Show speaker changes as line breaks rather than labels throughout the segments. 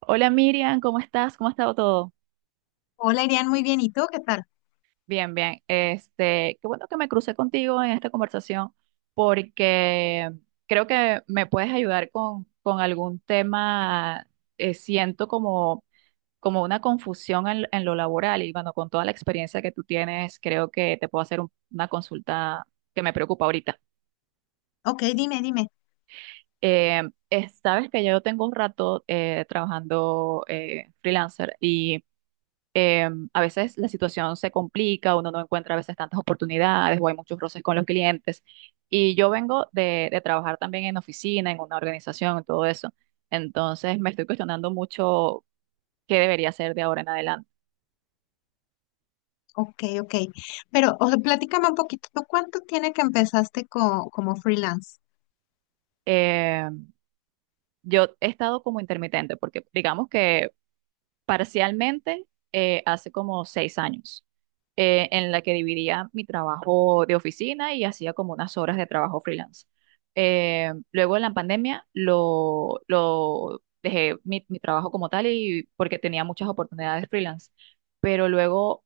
Hola Miriam, ¿cómo estás? ¿Cómo ha estado todo?
Hola, Irian, muy bien. ¿Y tú qué tal?
Bien, bien. Qué bueno que me crucé contigo en esta conversación porque creo que me puedes ayudar con algún tema. Siento como una confusión en lo laboral y bueno, con toda la experiencia que tú tienes, creo que te puedo hacer una consulta que me preocupa ahorita.
Ok, dime.
Eh, sabes que yo tengo un rato trabajando freelancer. A veces la situación se complica, uno no encuentra a veces tantas oportunidades o hay muchos roces con los clientes. Y yo vengo de trabajar también en oficina, en una organización, en todo eso. Entonces me estoy cuestionando mucho qué debería hacer de ahora en adelante.
Ok, ok. Pero, o sea, platícame un poquito. ¿Tú cuánto tiene que empezaste como freelance?
Eh, yo he estado como intermitente porque digamos que parcialmente hace como 6 años, en la que dividía mi trabajo de oficina y hacía como unas horas de trabajo freelance. Luego en la pandemia lo dejé mi trabajo como tal y porque tenía muchas oportunidades freelance, pero luego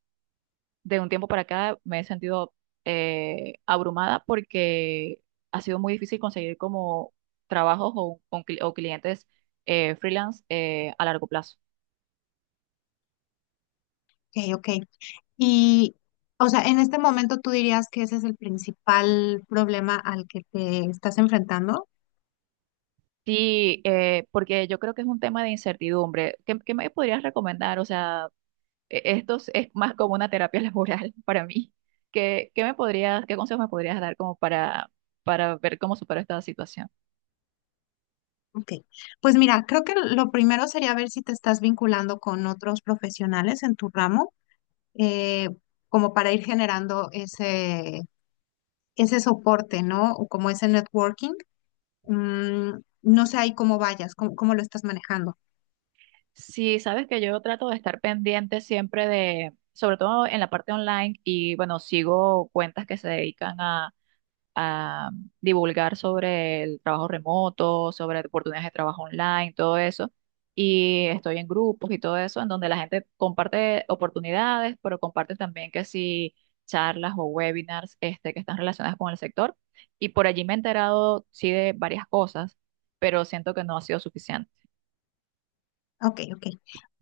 de un tiempo para acá me he sentido abrumada porque ha sido muy difícil conseguir como trabajos o clientes freelance a largo plazo.
Ok, ok. Y, o sea, en este momento tú dirías que ese es el principal problema al que te estás enfrentando.
Sí, porque yo creo que es un tema de incertidumbre. ¿Qué, qué me podrías recomendar? O sea, esto es más como una terapia laboral para mí. ¿Qué, qué me podrías, qué consejos me podrías dar como para ver cómo supero esta situación?
Ok. Pues mira, creo que lo primero sería ver si te estás vinculando con otros profesionales en tu ramo, eh, como para ir generando ese soporte, ¿no? O como ese networking. Mm, no sé ahí cómo vayas, cómo lo estás manejando.
Sí, sabes que yo trato de estar pendiente siempre de, sobre todo en la parte online y bueno, sigo cuentas que se dedican a divulgar sobre el trabajo remoto, sobre oportunidades de trabajo online, todo eso. Y estoy en grupos y todo eso, en donde la gente comparte oportunidades, pero comparte también que si charlas o webinars este, que están relacionadas con el sector. Y por allí me he enterado, sí, de varias cosas, pero siento que no ha sido suficiente.
Ok, ok.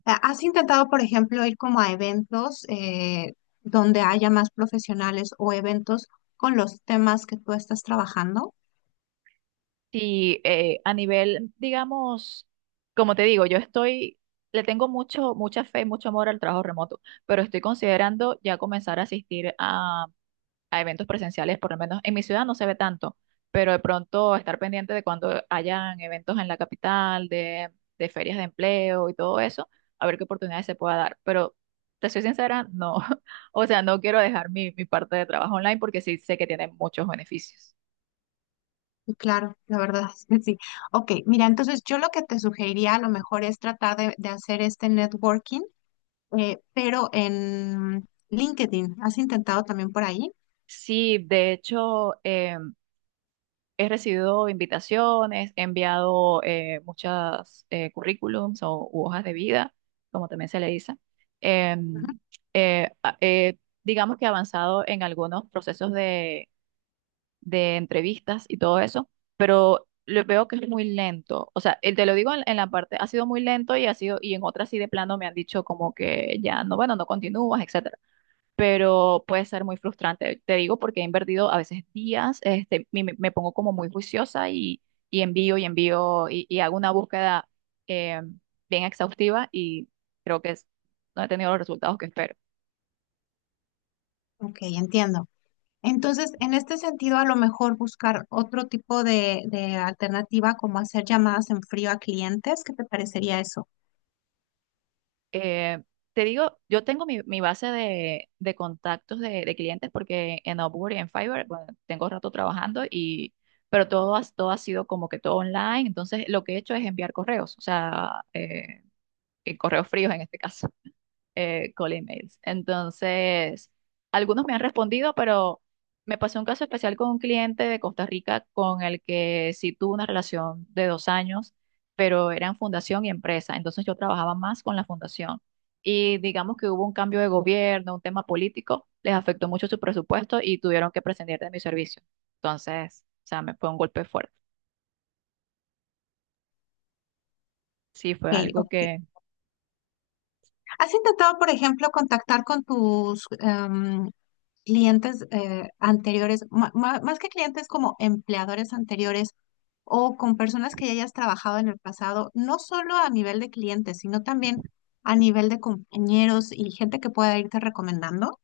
Ah, ¿has intentado, por ejemplo, ir como a eventos donde haya más profesionales o eventos con los temas que tú estás trabajando?
Sí, a nivel, digamos, como te digo, le tengo mucha fe, mucho amor al trabajo remoto, pero estoy considerando ya comenzar a asistir a eventos presenciales, por lo menos en mi ciudad no se ve tanto, pero de pronto estar pendiente de cuando hayan eventos en la capital, de ferias de empleo y todo eso, a ver qué oportunidades se pueda dar. Pero te soy sincera, no, o sea, no quiero dejar mi parte de trabajo online porque sí sé que tiene muchos beneficios.
Y claro, la verdad es que sí. Ok, mira, entonces yo lo que te sugeriría a lo mejor es tratar de hacer este networking, pero en LinkedIn. ¿Has intentado también por ahí?
Sí, de hecho, he recibido invitaciones, he enviado muchas currículums o u hojas de vida, como también se le dice.
Ujú.
Em, eh, a- eh, digamos que he avanzado en algunos procesos de entrevistas y todo eso, pero lo veo que es muy lento. O sea, te lo digo en la parte, ha sido muy lento y ha sido, y en otras sí de plano me han dicho como que ya no, bueno, no continúas, etc, pero puede ser muy frustrante. Te digo porque he invertido a veces días, este, me pongo como muy juiciosa y envío y envío y hago una búsqueda eh, bien exhaustiva y creo que es- no he tenido los resultados que espero.
Ok, entiendo. Entonces, en este sentido, a lo mejor buscar otro tipo de alternativa, como hacer llamadas en frío a clientes, ¿qué te parecería eso?
Eh, Te digo, yo tengo mi base de contactos de clientes porque en Upwork y en Fiverr, bueno, tengo rato trabajando y... Pero todo ha sido como que todo online, entonces lo que he hecho es enviar correos, o sea, correos fríos en este caso. Cold emails. Entonces, algunos me han respondido, pero me pasó un caso especial con un cliente de Costa Rica con el que sí tuve una relación de 2 años, pero eran fundación y empresa. Entonces yo trabajaba más con la fundación. Y digamos que hubo un cambio de gobierno, un tema político, les afectó mucho su presupuesto y tuvieron que prescindir de mi servicio. Entonces, o sea, me fue un golpe fuerte. Sí, fue
Ok,
algo
ok.
que
¿Has intentado, por ejemplo, contactar con tus clientes anteriores, más que clientes como empleadores anteriores o con personas que ya hayas trabajado en el pasado, no solo a nivel de clientes, sino también a nivel de compañeros y gente que pueda irte recomendando?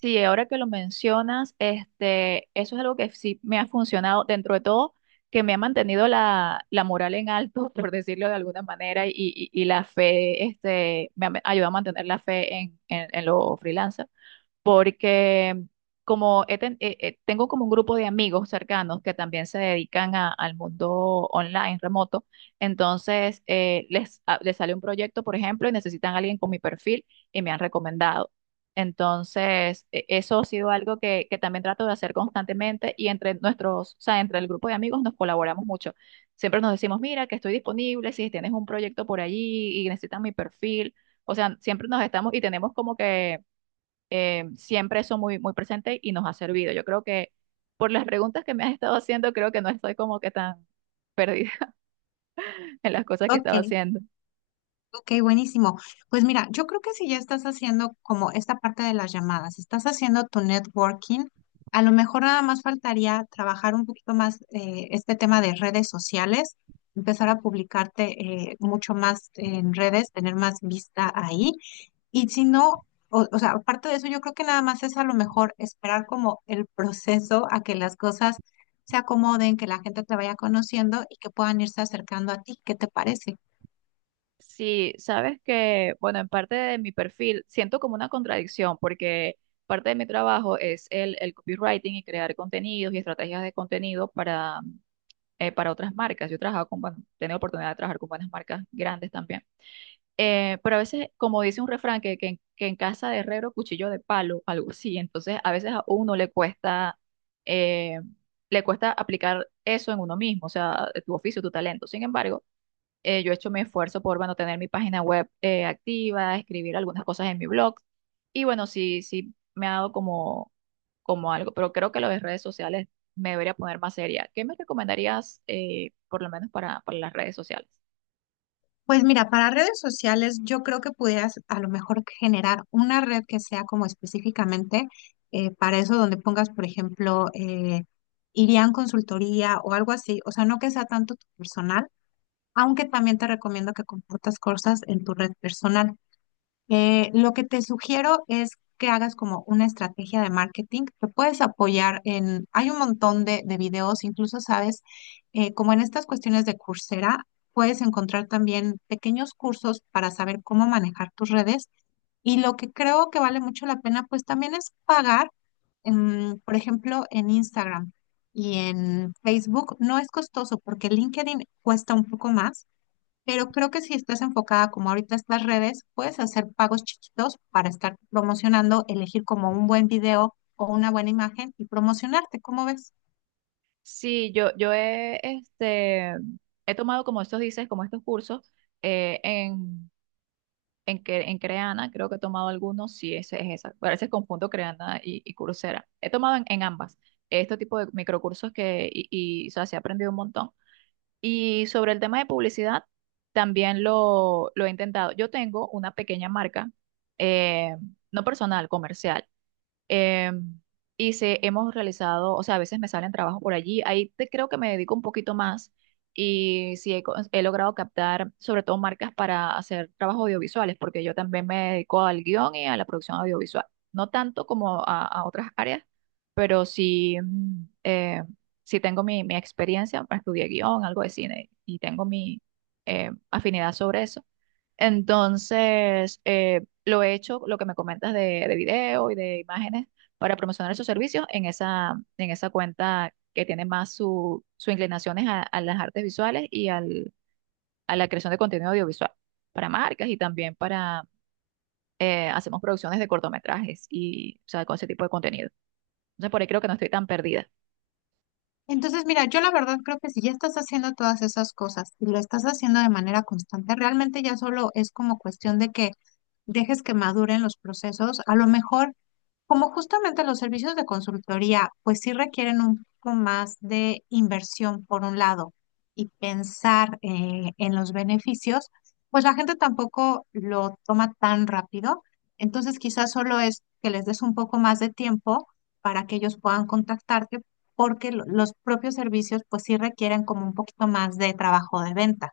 sí, ahora que lo mencionas, este, eso es algo que sí me ha funcionado dentro de todo, que me ha mantenido la moral en alto, por decirlo de alguna manera, y la fe, este, me ha ayudado a mantener la fe en los freelancers porque tengo como un grupo de amigos cercanos que también se dedican al mundo online, remoto, entonces les sale un proyecto, por ejemplo, y necesitan a alguien con mi perfil y me han recomendado. Entonces, eso ha sido algo que también trato de hacer constantemente y entre nuestros, o sea, entre el grupo de amigos nos colaboramos mucho. Siempre nos decimos, mira, que estoy disponible, si tienes un proyecto por allí y necesitan mi perfil. O sea, siempre nos estamos y tenemos como que siempre eso muy, muy presente y nos ha servido. Yo creo que por las preguntas que me has estado haciendo, creo que no estoy como que tan perdida en las cosas que estaba
Ok.
haciendo.
Ok, buenísimo. Pues mira, yo creo que si ya estás haciendo como esta parte de las llamadas, estás haciendo tu networking, a lo mejor nada más faltaría trabajar un poquito más este tema de redes sociales, empezar a publicarte mucho más en redes, tener más vista ahí. Y si no, o sea, aparte de eso, yo creo que nada más es a lo mejor esperar como el proceso a que las cosas se acomoden, que la gente te vaya conociendo y que puedan irse acercando a ti. ¿Qué te parece?
Sí, sabes que, bueno, en parte de mi perfil siento como una contradicción porque parte de mi trabajo es el copywriting y crear contenidos y estrategias de contenido para otras marcas. Yo he trabajado con, bueno, he tenido oportunidad de trabajar con buenas marcas grandes también. Pero a veces, como dice un refrán, que en casa de herrero, cuchillo de palo, algo así. Entonces, a veces a uno eh, le cuesta aplicar eso en uno mismo, o sea, tu oficio, tu talento. Sin embargo, yo he hecho mi esfuerzo por, bueno, tener mi página web activa, escribir algunas cosas en mi blog. Y bueno, sí, sí, me ha dado como, como algo, pero creo que lo de redes sociales me debería poner más seria. ¿Qué me recomendarías, por lo menos para las redes sociales?
Pues mira, para redes sociales yo creo que pudieras a lo mejor generar una red que sea como específicamente para eso donde pongas, por ejemplo, irían consultoría o algo así, o sea, no que sea tanto tu personal, aunque también te recomiendo que compartas cosas en tu red personal. Lo que te sugiero es que hagas como una estrategia de marketing. Te puedes apoyar en, hay un montón de videos, incluso sabes, como en estas cuestiones de Coursera, puedes encontrar también pequeños cursos para saber cómo manejar tus redes. Y lo que creo que vale mucho la pena, pues también es pagar, en, por ejemplo, en Instagram y en Facebook. No es costoso porque LinkedIn cuesta un poco más, pero creo que si estás enfocada como ahorita estas redes, puedes hacer pagos chiquitos para estar promocionando, elegir como un buen video o una buena imagen y promocionarte, ¿cómo ves?
Sí, yo he, este, he tomado como estos dices, como estos cursos eh, en, en Creana, creo que he tomado algunos, sí, ese es esa, a veces confundo Creana y Coursera. He tomado en ambas este tipo de microcursos o sea, sí he aprendido un montón. Y sobre el tema de publicidad, también lo he intentado. Yo tengo una pequeña marca, eh, no personal, comercial. Em, y se, hemos realizado, o sea, a veces me salen trabajos por allí, creo que me dedico un poquito más y sí he logrado captar sobre todo marcas para hacer trabajos audiovisuales, porque yo también me dedico al guión y a la producción audiovisual, no tanto como a otras áreas, pero sí, sí tengo mi experiencia, estudié guión, algo de cine y tengo mi afinidad sobre eso. Entonces, lo he hecho, lo que me comentas de video y de imágenes para promocionar esos servicios en esa cuenta que tiene más su inclinaciones a las artes visuales y al, a la creación de contenido audiovisual para marcas y también para, hacemos producciones de cortometrajes y, o sea, con ese tipo de contenido. Entonces, por ahí creo que no estoy tan perdida.
Entonces, mira, yo la verdad creo que si ya estás haciendo todas esas cosas y lo estás haciendo de manera constante, realmente ya solo es como cuestión de que dejes que maduren los procesos. A lo mejor, como justamente los servicios de consultoría, pues sí requieren un poco más de inversión por un lado y pensar en los beneficios, pues la gente tampoco lo toma tan rápido. Entonces, quizás solo es que les des un poco más de tiempo para que ellos puedan contactarte porque los propios servicios pues sí requieren como un poquito más de trabajo de venta.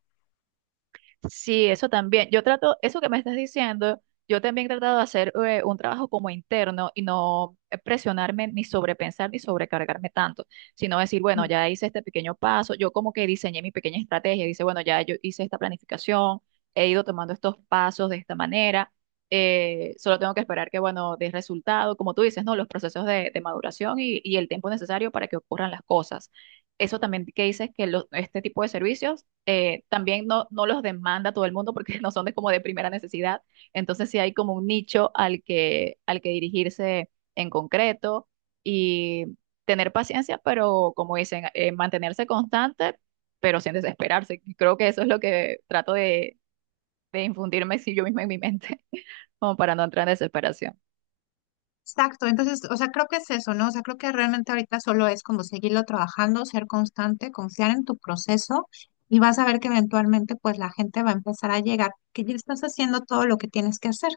Sí, eso también. Yo trato, eso que me estás diciendo, yo también he tratado de hacer un trabajo como interno y no presionarme ni sobrepensar ni sobrecargarme tanto, sino decir, bueno,
Ujú.
ya hice este pequeño paso, yo como que diseñé mi pequeña estrategia, dice, bueno, ya yo hice esta planificación, he ido tomando estos pasos de esta manera, solo tengo que esperar que, bueno, dé resultado, como tú dices, ¿no? Los procesos de maduración y el tiempo necesario para que ocurran las cosas. Eso también que dices que lo- este tipo de servicios también no, no los demanda todo el mundo porque no son de, como de primera necesidad. Entonces sí hay como un nicho al que dirigirse en concreto y tener paciencia, pero como dicen, mantenerse constante, pero sin desesperarse. Creo que eso es lo que trato de infundirme si yo misma en mi mente, como para no entrar en desesperación.
Exacto, entonces, o sea, creo que es eso, ¿no? O sea, creo que realmente ahorita solo es como seguirlo trabajando, ser constante, confiar en tu proceso y vas a ver que eventualmente pues la gente va a empezar a llegar, que ya estás haciendo todo lo que tienes que hacer.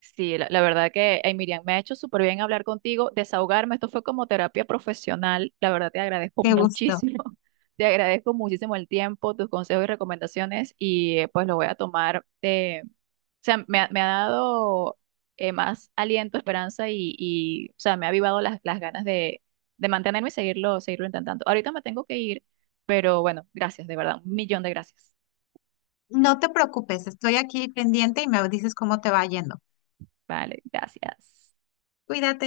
Sí, la verdad que, ay, Miriam, me ha hecho súper bien hablar contigo, desahogarme. Esto fue como terapia profesional. La verdad te agradezco
Qué gusto.
muchísimo. Te agradezco muchísimo el tiempo, tus consejos y recomendaciones y pues lo voy a tomar. Me ha, me ha dado más aliento, esperanza o sea, me ha avivado las ganas de mantenerme y seguirlo, seguirlo intentando. Ahorita me tengo que ir, pero bueno, gracias, de verdad. Un millón de gracias.
No te preocupes, estoy aquí pendiente y me dices cómo te va yendo.
Vale, gracias.
Cuídate.